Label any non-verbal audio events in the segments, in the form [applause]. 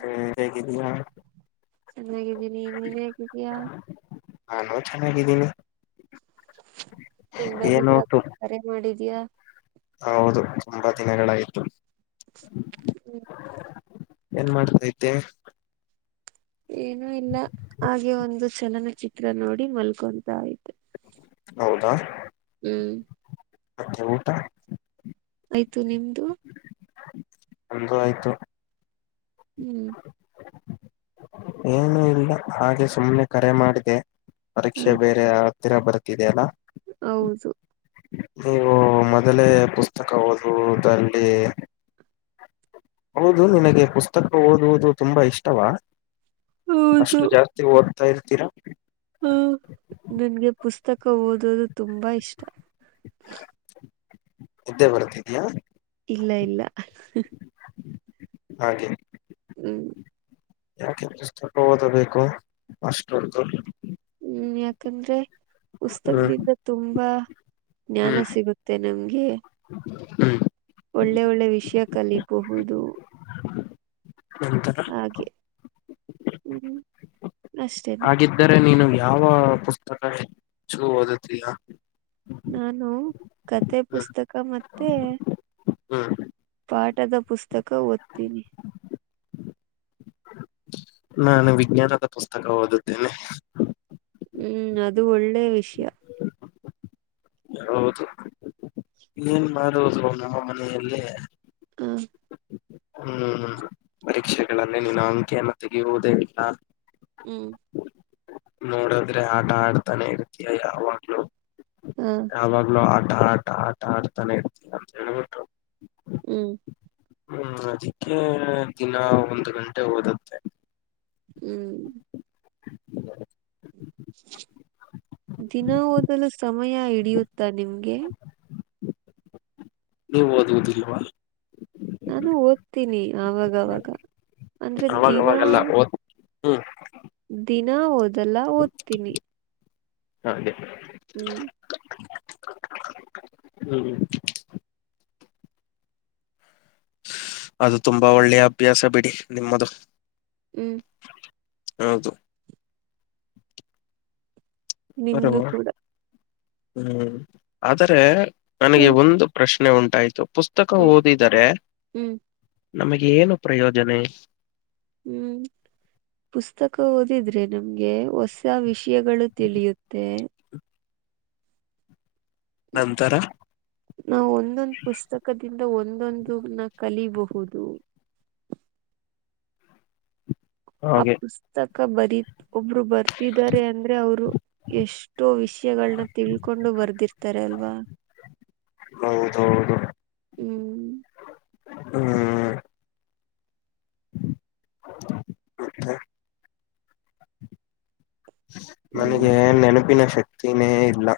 ಹ್ಮ್ ಹೇಗಿದ್ದಿಯ. ಚೆನ್ನಾಗಿದ್ದೀನಿ ನೀನ್ ಹೇಗಿದೀಯಾ ನಾನು ಚೆನ್ನಾಗಿದ್ದೀನಿ. ತುಂಬಾ ದಿನ ಏನು ತು [unintelligible] ಕರೆ ಮಾಡಿದ್ಯಾ ಹೌದು ತುಂಬಾ ದಿನಗಳಾಗಿತ್ತು. ಹ್ಮ್. ಏನ್ ಮಾಡುತ್ತಿದ್ದೆ. ಏನು ಇಲ್ಲ ಹಾಗೆ ಒಂದು ಚಲನಚಿತ್ರ ನೋಡಿ ಮಲ್ಕೊಂತಾ ಇದ್ದೆ. ಹೌದಾ. ಹ್ಮ್. ಓಕೆ ಊಟ. ಆಯ್ತು ನಿಮ್ದು. ನಮ್ದು ಆಯ್ತು. ಹ್ಮ್. ಏನು ಇಲ್ಲ ಹಾಗೆ ಸುಮ್ನೆ ಕರೆ ಮಾಡಿದೆ ಹ ಪರೀಕ್ಷೆ ಬೇರೆ ಹತ್ತಿರ ಬರ್ತಿದೆ ಅಲ್ಲ. ಹೌದು. ನೀವು ಮೊದಲೇ ಪುಸ್ತಕ ಓದುವುದಲ್ಲಿ ಹೌದು ನಿನಗೆ ಪುಸ್ತಕ ಓದುವುದು ತುಂಬಾ ಇಷ್ಟವಾ ಹೌದು ಅಷ್ಟು ಜಾಸ್ ತಿ ಓದ್ತಾ ಇರ್ತೀರಾ. ಹ್ಮ್ ನನ್ಗೆ ಪುಸ್ತಕ ಓದೋದು ತುಂಬಾ ಇಷ್ಟ. ನಿದ್ದೆ ಬರ್ತಿದಿಯಾ. ಇಲ್ಲ ಇಲ್ಲ ಹಂಗೆ ಹ್ಮ್. ಯಾಕೆ ಪುಸ್ತಕ ಓದಬೇಕು ಅಷ್ಟೊತ್ತು. ಹ್ಮ್ ಯಾಕಂದ್ರೆ ಹ್ಮ್ ಪುಸ್ತಕದಿಂದ ತುಂಬಾ ಹ್ಮ್ ಜ್ಞಾನ ಸಿಗುತ್ತೆ ನಮ್ಗೆ. ಹ್ಮ್ ಒಳ್ಳೆ ಒಳ್ಳೆ ವಿಷಯ ಕಲಿಬಹುದು. ನಂತರ ಹಾಗೆ ಹ್ಮ್ ಅಷ್ಟೇ. ಗಿದ್ದರೆ ನೀನು ಯಾವ ಪುಸ್ತಕ ಹೆಚ್ಚು ಓದುತ್ತಿಯಾ. ನಾನು ಕತೆೆ ಪುಸ್ತಕ ಮತ್ತೆ ಹ್ಮ್ ಪಾಠದ ಪುಸ್ತಕ ಓದ್ತೀನಿ. ನಾನು ವಿಜ್ಞಾನದ ಪುಸ್ತಕ ಓದುತ್ತೇನೆ. ಹ್ಮ್ ಅದು ಒಳ್ಳೆ ವಿಷಯ. ಹೌದು ಏನ್ ಮಾಡುವುದು ನಮ್ಮ ಮನಲ್ಲ. ಹ್ಮ್. ಹ್ಮ್ ಪರೀಕ್ಷೆಗಳನ್ನೇ ನೀನು ಅಂಕಿಯನ್ನು ತೆಗೆಯುವುದೇ ಇಲ್ಲಾ. ಹ್ಮ್ ನೋಡದ್ರೆ ಆಟ ಆಡ್ತಾನೆ ಇರ್ತಯ ಯಾವಾಗಲೂ. ಹ್ಮ ಯಾವಾಗ್ಲೂ ಆಟ ಆಟ ಆಟ ಆಡ್ತಾನೆ ಇರ್ತಯ ಅಂತ ಹೇಳ್ಬಿಟ್ಟು.. ಹ್ಮ್ ಹ್ಮ್ ಅದಕ್ಕೆ ದಿನ ಒಂದು ಗಂಟೆ ಓದುತ್ತೆ. ಹ್ಮ್ ದಿನ ಓದಲು ಸಮಯ ಹಿಡಿಯುತ್ತಾ ನಿಮ್ಗೆ. ನೀವು ಓದುವುದಿಲ್ವಾ. ನಾನು ಓದ್ತೀನಿ ಆವಾಗವಾಗ ಅಂದ್ರೆ ದಿನಾ. ಅವಾಗವಾಗೆಲ್ಲ ಓದ್ ಹ್ಮ್. ದಿನ ಓದಲ್ಲ ಓದ್ತೀನಿ. ಹಾಗೆ ಹ್ಮ್ ಹ್ಮ್ ಹ್ಮ ಅದು ತುಂಬಾ ಒಳ್ಳೆಯ ಅಭ್ಯಾಸ ಬಿಡಿ ನಿಮ್ಮದು. ಹ್ಞೂ ಹೌದು ಬರ್ ನಿಮ್ದು ಕೂಡ ಹ್ಮ್ ಆದರೆ ಹ ನನಗೆ ಒಂದು. ಪ್ರಶ್ನೆ ಉಂಟಾಯ್ತು ಪುಸ್ತಕ ಹ್ಮ್ ಓದಿದರೆ ಹ್ಮ್ ನಮಗೆ ಏನು ಪ್ರಯೋಜನೆ? ಹ್ಮ್ ಪುಸ್ತಕ ಓದಿದ್ರೆ ನಮ್ಗೆ ಹೊಸ ವಿಷಯಗಳು ತಿಳಿಯುತ್ತೆ. ನಂತರ ನಾವು ಒಂದೊಂದು ಪುಸ್ತಕದಿಂದ ಒಂದೊಂದು ನ ಕಲಿಯಬಹುದು. ಆ ಹಾಗೆ ಪುಸ್ತಕ ಬರೀ ಒಬ್ರು ಬರ್ತಿದ್ದಾರೆ ಅಂದ್ರೆ ಅವರು. ಎಷ್ಟೋ ವಿಷಯಗಳನ್ನ ತಿಳ್ಕೊಂಡು ಬರ್ದಿರ್ತಾರೆ ಅಲ್ವಾ. ಹೌದೌದು ಹ್ಮ್ ಹ [unintelligible] ಹ್ಮ್ ನನಗೆ ನೆನಪಿನ ಶಕ್ತಿನೇ ಇಲ್ಲ...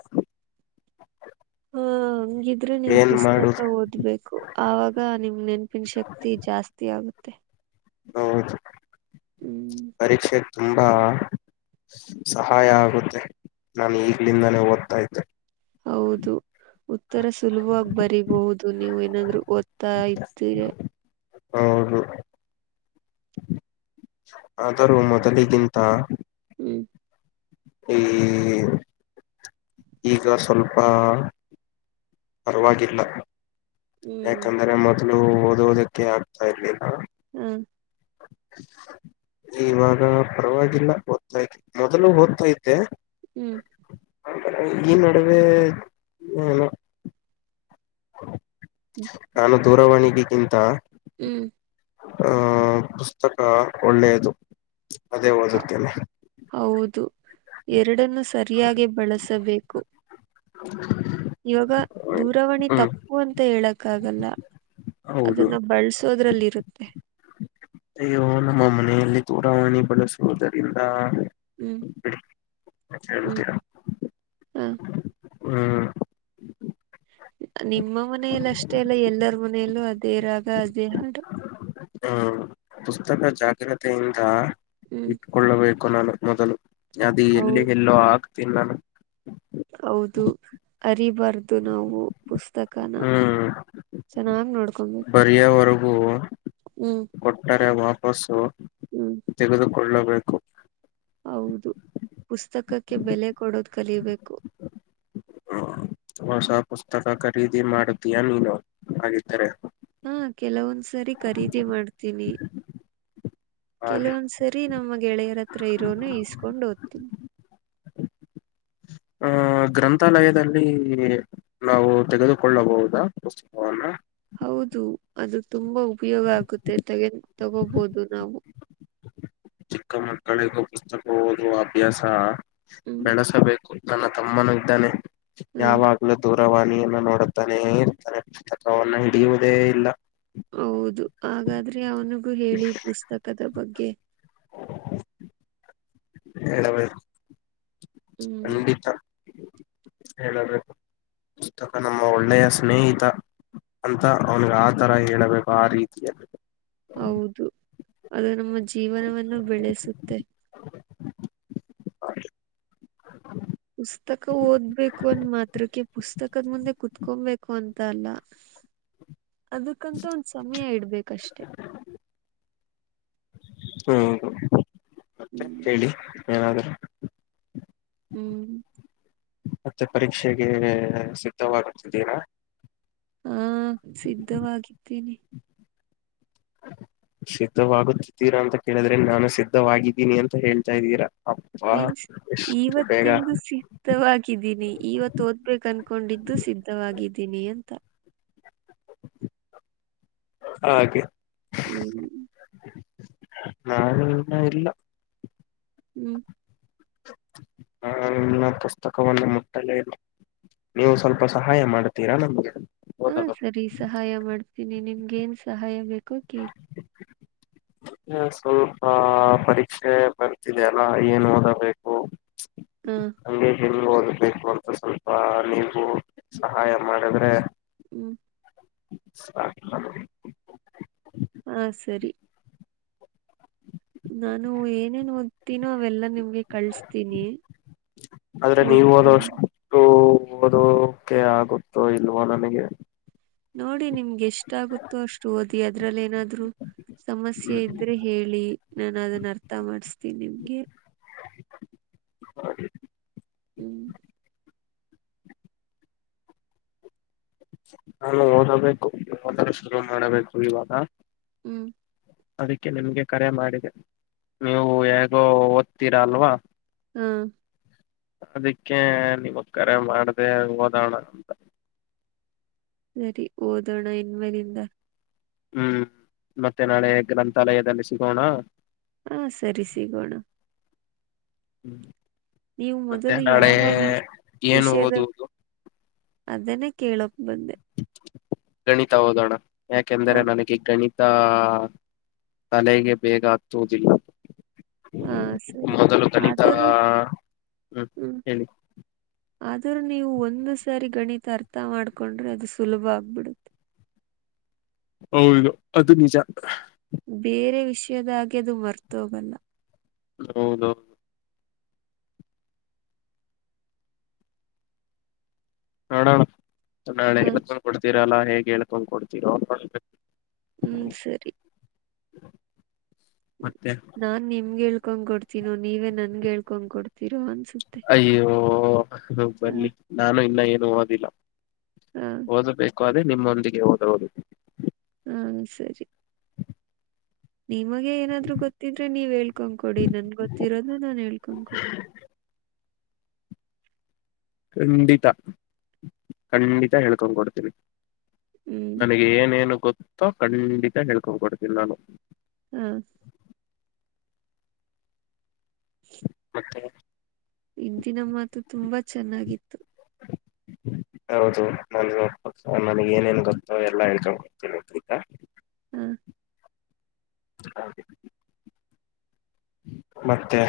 ಹಾ ಹಂಗಿದ್ರೆ ನೀವು ಏನ್ ಪುಸ್ತಕ ಮಾಡುದು ಓದ್ಬೇಕು. ಆವಾಗ ನಿಮ್ ನೆನಪಿನ ಶಕ್ತಿ ಜಾಸ್ತಿ ಆಗುತ್ತೆ. ಹೌದು ಹ ಪರೀಕ್ಷೆ ತುಂಬಾ. ಸಹಾಯ ಆಗುತ್ತೆ ನಾನು ಈಗ್ಲಿಂದಾನೇ ಓದ್ತಾ ಇದ್ದೆ. ಹೌದು ಉತ್ತರ ಸುಲಭವಾಗಿ ಬರಿಬಹುದು ನೀವು ಏನಂದ್ರು ಓದ್ತಾ ಇದ್ದೀರೆ. ಹೌದು. ಆದರೂ ಮೊದಲಿಗಿಂತ. ಹ್ಞೂ [unintelligible] ಈಗ ಸ್ವಲ್ಪ ಪರವಾಗಿಲ್ಲ ಹ್ಮ್ ಯಾಕಂದ್ರೆ ಮೊದಲು ಓದೋದಕ್ಕೆ ಆಗ್ತಾ ಇರ್ಲಿಲ್ಲ. ಹ್ಮ್ [unintelligible] ಇವಾಗ ಪರವಾಗಿಲ್ಲ ಓದ್ತಾತಿ ಮೊದಲು ಓದ್ತಾದ್ದೆ. ಹ್ಮ್ ಈ ನಡುವೆ [unintelligible] ನಾನು ದೂರವಾಣಿಗೆಗಿಂತ ಹ್ಮ್ [unintelligible] ಪುಸ್ತಕ ಒಳ್ಳೆಯದು ಅದೇ ಹ- ಓದುತ್ತೆನೆ. ಹೌದು ಎರಡನ್ನು ಸರಿಯಾಗಿ ಬಳಸಬೇಕು. ಇವಾಗ ದೂರವಾಣಿ ಹ್ಮ್ ತಪ್ಪ್ [unintelligible] ಅಂತ ಹೇಳಕ್ಕ ಆಗಲ್ಲ ಹೌದು ಅದನ್ನ ಬಳ್ಸೋದ್ರಲ್ಲಿ ಇರುತ್ ಅಯ್ಯೋ ನಮ್ಮ ಮನೆಯಲ್ಲಿ ದೂರವಾಣಿ ಬಳಸುವುದರಿಂದ ಹ್ಮ್ ಹ್ಮ್ ಹ [unintelligible] ನಿಮ್ಮ ಮನೇಯಲ್ಲಿ ಅಷ್ಟೇ ಅಲ್ಲ ಎಲ್ಲರ ಮನೆಯಲ್ಲೂ ಅದೇ ರಾಗ ಅದೇ. [unintelligible] ಹ ಪುಸ್ತಕ ಜಾಗ್ರತೆಯಿಂದ ಹ್ಮ್ ಇಟ್ಕೊಳ್ಳಬೇಕು ನಾನು ಮೊದಲು. ಅದು ಹೌದು ಎಲ್ಲಿಗೆಲ್ಲೋ ಆಗ್ತಿನ್. [unintelligible] ಹೌದು ಅರಿಬಾರ್ದು ನಾವು ಪುಸ್ತಕನ. ಹ್ಮ್ ಚೆನ್ನಾಗ್ ನೋಡ್ಕೊಬೇಕು ಬರೆಯವರೆಗೂ ಹ್ಮ್ ಕೊಟ್ಟರೆ [unintelligible] [unintelligible] ಹ್ಮ್ ತೆಗೆದುಕೊಳ್ಳಬೇಕು. ಹೌದು ಪುಸ್ತಕಕ್ಕೆ ಬೆಲೆ ಕೊಡೋದು ಕಲಿಬೇಕು. ಹ್ಮ ಹೊಸ ಪುಸ್ತಕ ಖರೀದಿ ಮಾಡುತೀಯಾ ನೀನು ಹಾಗಿದ್ದರೆ. ಹಾ ಕೆಲವೊಂದ್ಸರಿ ಖರೀದಿ ಮಾಡ್ತೀನಿ. ಹಾಗೆ ಕೆಲವೊಂದ್ಸರಿ ನಮ್ಮ ಗೆಳೆಯರ ಹತ್ರ ಇರೋನು ಈಸ್ಕೊಂಡ್ ಓದ್ತೀನಿ. [inaudible] ಆ ಗ್ರಂಥಾಲಯದಲ್ಲಿ ನಾವು ತೆಗೆದುಕೊಳ್ಳಬಹುದಾ ಪುಸ್ತಕವನ್ನ. ಹೌದು ಅದು ತುಂಬಾ ಉಪಯೋಗ ಆಗುತ್ತೆ [unintelligible] ತಗೋಬೋದು ನಾವು. ಚಿಕ್ಕ ಮಕ್ಕಳಿಗೂ ಪುಸ್ತಕ ಓದುವ ಅಭ್ಯಾಸ ಹ್ಮ್ ಬೆಳೆಸಬೇಕು. ನನ್ನ ತಮ್ಮನು ಇದ್ದಾನೆ ಹ ಯಾವಾಗ್ [unintelligible] ದೂರವಾಣಿಯನ್ನ ನೋಡುತ್ತಾನೇ ಇರ್ತಾನೆ ಪುಸ್ತಕವನ್ನ ಹಿಡಿಯುವುದೇ ಇಲ್ಲ. ಹೌದು ಹಾಗಾದ್ರೆ ಅವನಿಗೂ ಹೇಳಿ ಪುಸ್ತಕದ ಬಗ್ಗೆ. [unintelligible] ಹೇಳಬೇಕು ಹ್ಮ್ ಖಂಡಿತ. ಹೇಳಬೇಕು ಪುಸ್ತಕ ನಮ್ಮ ಒಳ್ಳೆಯ ಸ್ನೇಹಿತ. ಅಂತ ಅವನ್ಗೆ ಆ ತರ ಹೇಳೇಬೇಕು ಆ ರೀತಿ. ಹೌದು ಅದು ನಮ್ಮ ಜೀವನವನ್ನು ಬೆಳೆಸುತ್ತೆ. [unintelligible] ಪುಸ್ತಕ ಓದ್ಬೇಕು ಅಂದ ಮಾತ್ರಕ್ಕೆ ಪುಸ್ತಕದ ಮುಂದೆ ಕುತ್ಕೊಂಬೇಕ್ [unintelligible] ಅಲ್ಲ ಅದಕ್ಕಂತ ಒಂದ ಸಮಯ ಇಡ್ಬೇಕಷ್ಟೇ. ಹ್ಮ ಹ್ಮ್ ಮತ್ತೆ ಹ್ಮ್ ಹೇಳಿ ಏನಾದ್ರು. ಹ್ಮ್ ಮತ್ತೆ ಪರೀಕ್ಷೆಗೆ ಸಿದ್ಧವಾಗುತ್ತಿದ್ದೀರಾ. ಹಾ ಸಿದ್ಧವಾಗಿದ್ದೀನಿ. ಸಿದ್ಧವಾಗುತ್ತಿದ್ದೀರಾ ಅಂತ ಕೇಳಿದ್ರೆ ನಾನು ಸಿದ್ಧವಾಗಿದ್ದೀನಿ ಅಂತ ಹೇಳ್ತಾ ಇದ್ದೀರಾ. ಅಪ್ಪಾ ಮೀನ್ಸ್ ಎಷ್ಟು ಬೇಗ ಇವತ್ತಿಂದು ಸಿ ದ್ಧವಾಗಿದ್ದೀನಿ ಇವತ್ತು ಓದ್ಬೇಕು ಅನ್ಕೊಂಡಿದ್ದು ಸಿದ್ಧವಾಗಿದ್ದೀನಿ ಅಂತ. ಹಾಗೆ. ಹ್ಮ್ ನಾನು ಇನ್ನ ಇಲ್ಲ. ಹ್ಮ್ ಹ ನಾ ಪುಸ್ತಕವನ್ನು ಮುಟ್ಟಲೇ ಇಲ್ಲ. ನೀವು ಸ್ವಲ್ಪ ಸಹಾಯ ಮಾಡ್ತೀರಾ ನಮ್ಗೆ ಹಾ ಒದವ್ ಸರಿ ಸಹಾಯ ಮಾಡ್ತೀನಿ ನಿಮ್ಗೆ ಏನ್ ಸಹಾಯ ಬೇಕೋ ಕೇಳಿ. ಇವಾಗ ಸ್ವಲ್ಪ ಪರೀಕ್ಷೆ ಬರ್ತಿದೆ ಅಲ್ಲ ಏನ್ ಓದಬೇಕು. ಹ್ಮ್ ಹಂಗೆ ಹೆಂಗ್ ಓದ್ಬೇಕು ಅಂತ ಸ್ವಲ್ಪ ನೀವು ಸಹಾಯ ಮಾಡಿದ್ರೆ ಹ್ಮ್ [unintelligible] ಹಾ ಸರಿ. ನಾನು ಏನೇನ್ ಓದ್ತೀನೋ ಅವೆಲ್ಲಾ ನಿಮ್ಗೆ ಕಳ್ಸ್ತೀನಿ. ಆದ್ರೆ ನೀವು ಓದ್ಕೊಳ್ಳಿ ಓದಷ್ಟು ಓದೋಕೆ ಆಗುತ್ತೋ ಇಲ್ವೋ ನನಗೆ. ನೋಡಿ ನಿಮ್ಗೆ ಎಷ್ಟ ಆಗುತ್ತೋ ಅಷ್ಟು ಓದಿ ಅದ್ರಲ್ಲಿ ಏನಾದ್ರು ಸಮಸ್ಯೆ ಇದ್ರೆ ಹೇ ಳಿ ನಾನು ಅದನ್ನ ಅರ್ಥ ಮಾಡ್ಸಿತಿನಿ ನಿಮ್ಗೆ. [unintelligible] ಹ್ಞೂ ನಾನು ಓದಬೇಕು ಓದೋದು ಶುರು ಮಾಡಬೇಕು ಇವಾಗ. ಹ್ಮ್ ಅದಕ್ಕೆ ನಿಮ್ಗೆ ಕರೆ ಮಾಡಿದೆ. ನೀವು ಯಗೋ ಓದ್ತೀರಾ ಅಲ್ವಾ. ಹ್ಮ ಅದಕ್ಕೆ ನಿಮಗೆ ಕರೆ ಮಾಡ್ದೇ ಓದೋಣ ಅಂತ. ಸರಿ ಓದೋಣ ಇನ್ಮೇಲಿಂದ. ಹ್ಮ್ ಮತ್ತೆ ನಾಳೆ ಗ್ರಂಥಾಲಯದಲ್ಲಿ ಸಿಗೋಣ. ಹಾ ಸರಿ ಸಿಗೋಣ. ಹ್ಞೂ ನೀವು ಮೊದಲು ಯಾವ ವಿ ಏನು ವಿಷಯದ ಓದುವುದು ಅದನ್ನೇ ಕೇಳೋಕ್ಕ ಬಂದೆ. ಗಣಿತ ಓದೋಣ ಯಾಕೆಂದ್ರೆ ಹಾ ನನಗೆ ಗಣಿ ತ ತಲೆಗೆ ಬೇಗ ಹತ್ತುವುದಿಲ್ಲ. ಹಾ ಸರಿ ಮೊದಲು ಗಣಿತ ಆದರೂ ಹ್ಮ್ ಹೇಳಿ. ಆದ್ರೂ ನೀವು ಒಂದು ಸಾರಿ ಗಣಿತ ಅರ್ಥ ಮಾಡ್ಕೊಂಡ್ರೆ ಅದು ಸುಲಭ ಆಗ್ಬಿಡುತ್ತೆ. ಹೌದು ಅದು ನಿಜ. ಬೇರೆ ವಿಷಯದಾಗೆ ಅದು ಮರ್ತು ಹೋಗಲ್ಲ. ಹೌದೋ. ನೋಡೋಣ ನಾಳೆ ಹ ಹೇಳ್ಕೊಂಡ ಕೊಡ್ತೀರಲ್ಲಾ ಹೇಗೆ ಹೇಳ್ಕೊಂಡ್ ಕೊಡ್ತೀರೋ ನೋಡೋಣ. ಹ್ಮ್ ಸರಿ. ಮತ್ಯ. ನಾನ್ ನಿಮ್ಗೆ ಹೇಳ್ಕೊಂಡ್ ಕೊಡ್ತೀನೋ ನೀವೇ ನನ್ಗೆ ಹೇಳ್ಕೊಂಡ್ ಕೊಡ್ತೀರೋ ಅನ್ಸುತ್ತ. ಅಯ್ಯೋ ಬನ್ನಿ. ನಾನು ಇನ್ನ ಏನು ಓದಿಲ್ಲಾ ಹಾ ಓದಬೇಕು ಅದೇ ನಿಮ್ಮೊಂದಿಗೆ ಓದ ಓದ ಹಾ ಸರಿ ನಿಮಗೆ ಏನಾದ್ರು ಗೊತ್ತಿದ್ರೆ ನೀವ್ ಹೇಳ್ಕೊಂಡ್ ಕೊಡಿ ನನ್ ಗೊತ್ತಿರೋದೆ ನಾನ್ ಹೇಳ್ಕೊಂಡ್ ಕೊಡತನಿ. ಖಂಡಿತಾ ಖಂಡಿತಾ ಹೇಳ್ಕೊಂಡ್ ಕೊಡ್ತೀನಿ. ಹ್ಮ್ ನನಗೆ ಏನೇನು ಗೊತ್ತೋ ಖಂಡಿತ ಹೇಳ್ಕೊಡ್ತೀನಿ ನಾನು ಹುಂ [inaudible] [unintelligible] ಇಂದಿನ ಮಾತು ತುಂಬಾ ಚೆನ್ನಾಗಿತ್ತು. ಹೌದು ನನ್ ನನಗ್ ಏನೇನ್ ಗೊತ್ತೋ ಎಲ್ಲಾ ಹೇಳ್ಕೊಡತೀನಿ. ಹುಂ [inaudible] ಮತ್ತೆ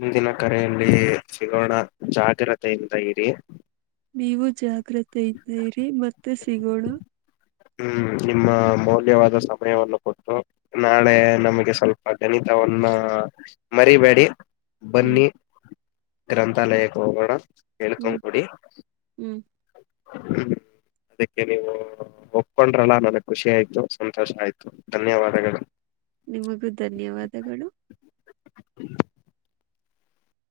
ಮುಂದಿನ ಕರೆಯಲ್ಲಿ ಸಿಗೋಣ ಜಾಗ್ರತೆಯಿಂದ ಇರಿ ನೀವು ಜಾಗ್ರತೆಯಿಂದ ಇರಿ ಮತ್ತೆ ಸಿಗೋಣ. ಹುಂ ನಿಮ್ಮ ಮೌಲ್ಯವಾದ ಸಮಯವನ್ನು ಕೊಟ್ಟು ನಾಳೆ ನಮಗೆ ಸ್ವಲ್ಪ ಗಣಿತವನ್ನ ಮರಿಬೇಡಿ. ಹ್ಮ್ ಬನ್ನಿ ಗ್ರಂಥಾಲಯಕ್ಕೆ ಹೋಗೋಣ. ಹೇಳ್ಕೊಂಡ್ ಹ್ಮ್ ಕೊಡಿ ಹ್ಮ್ ಅದಕ್ಕೆ ನೀವು ಕೊಂಡ್ರಲ್ಲಾ ನನಗ್ ಖುಷಿ ಆಯ್ತು ಸಂತೋಷ ಆಯ್ತು ಧನ್ಯವಾದಗಳು. ನಿಮಗೂ ಧನ್ಯವಾದಗಳು. [unintelligible]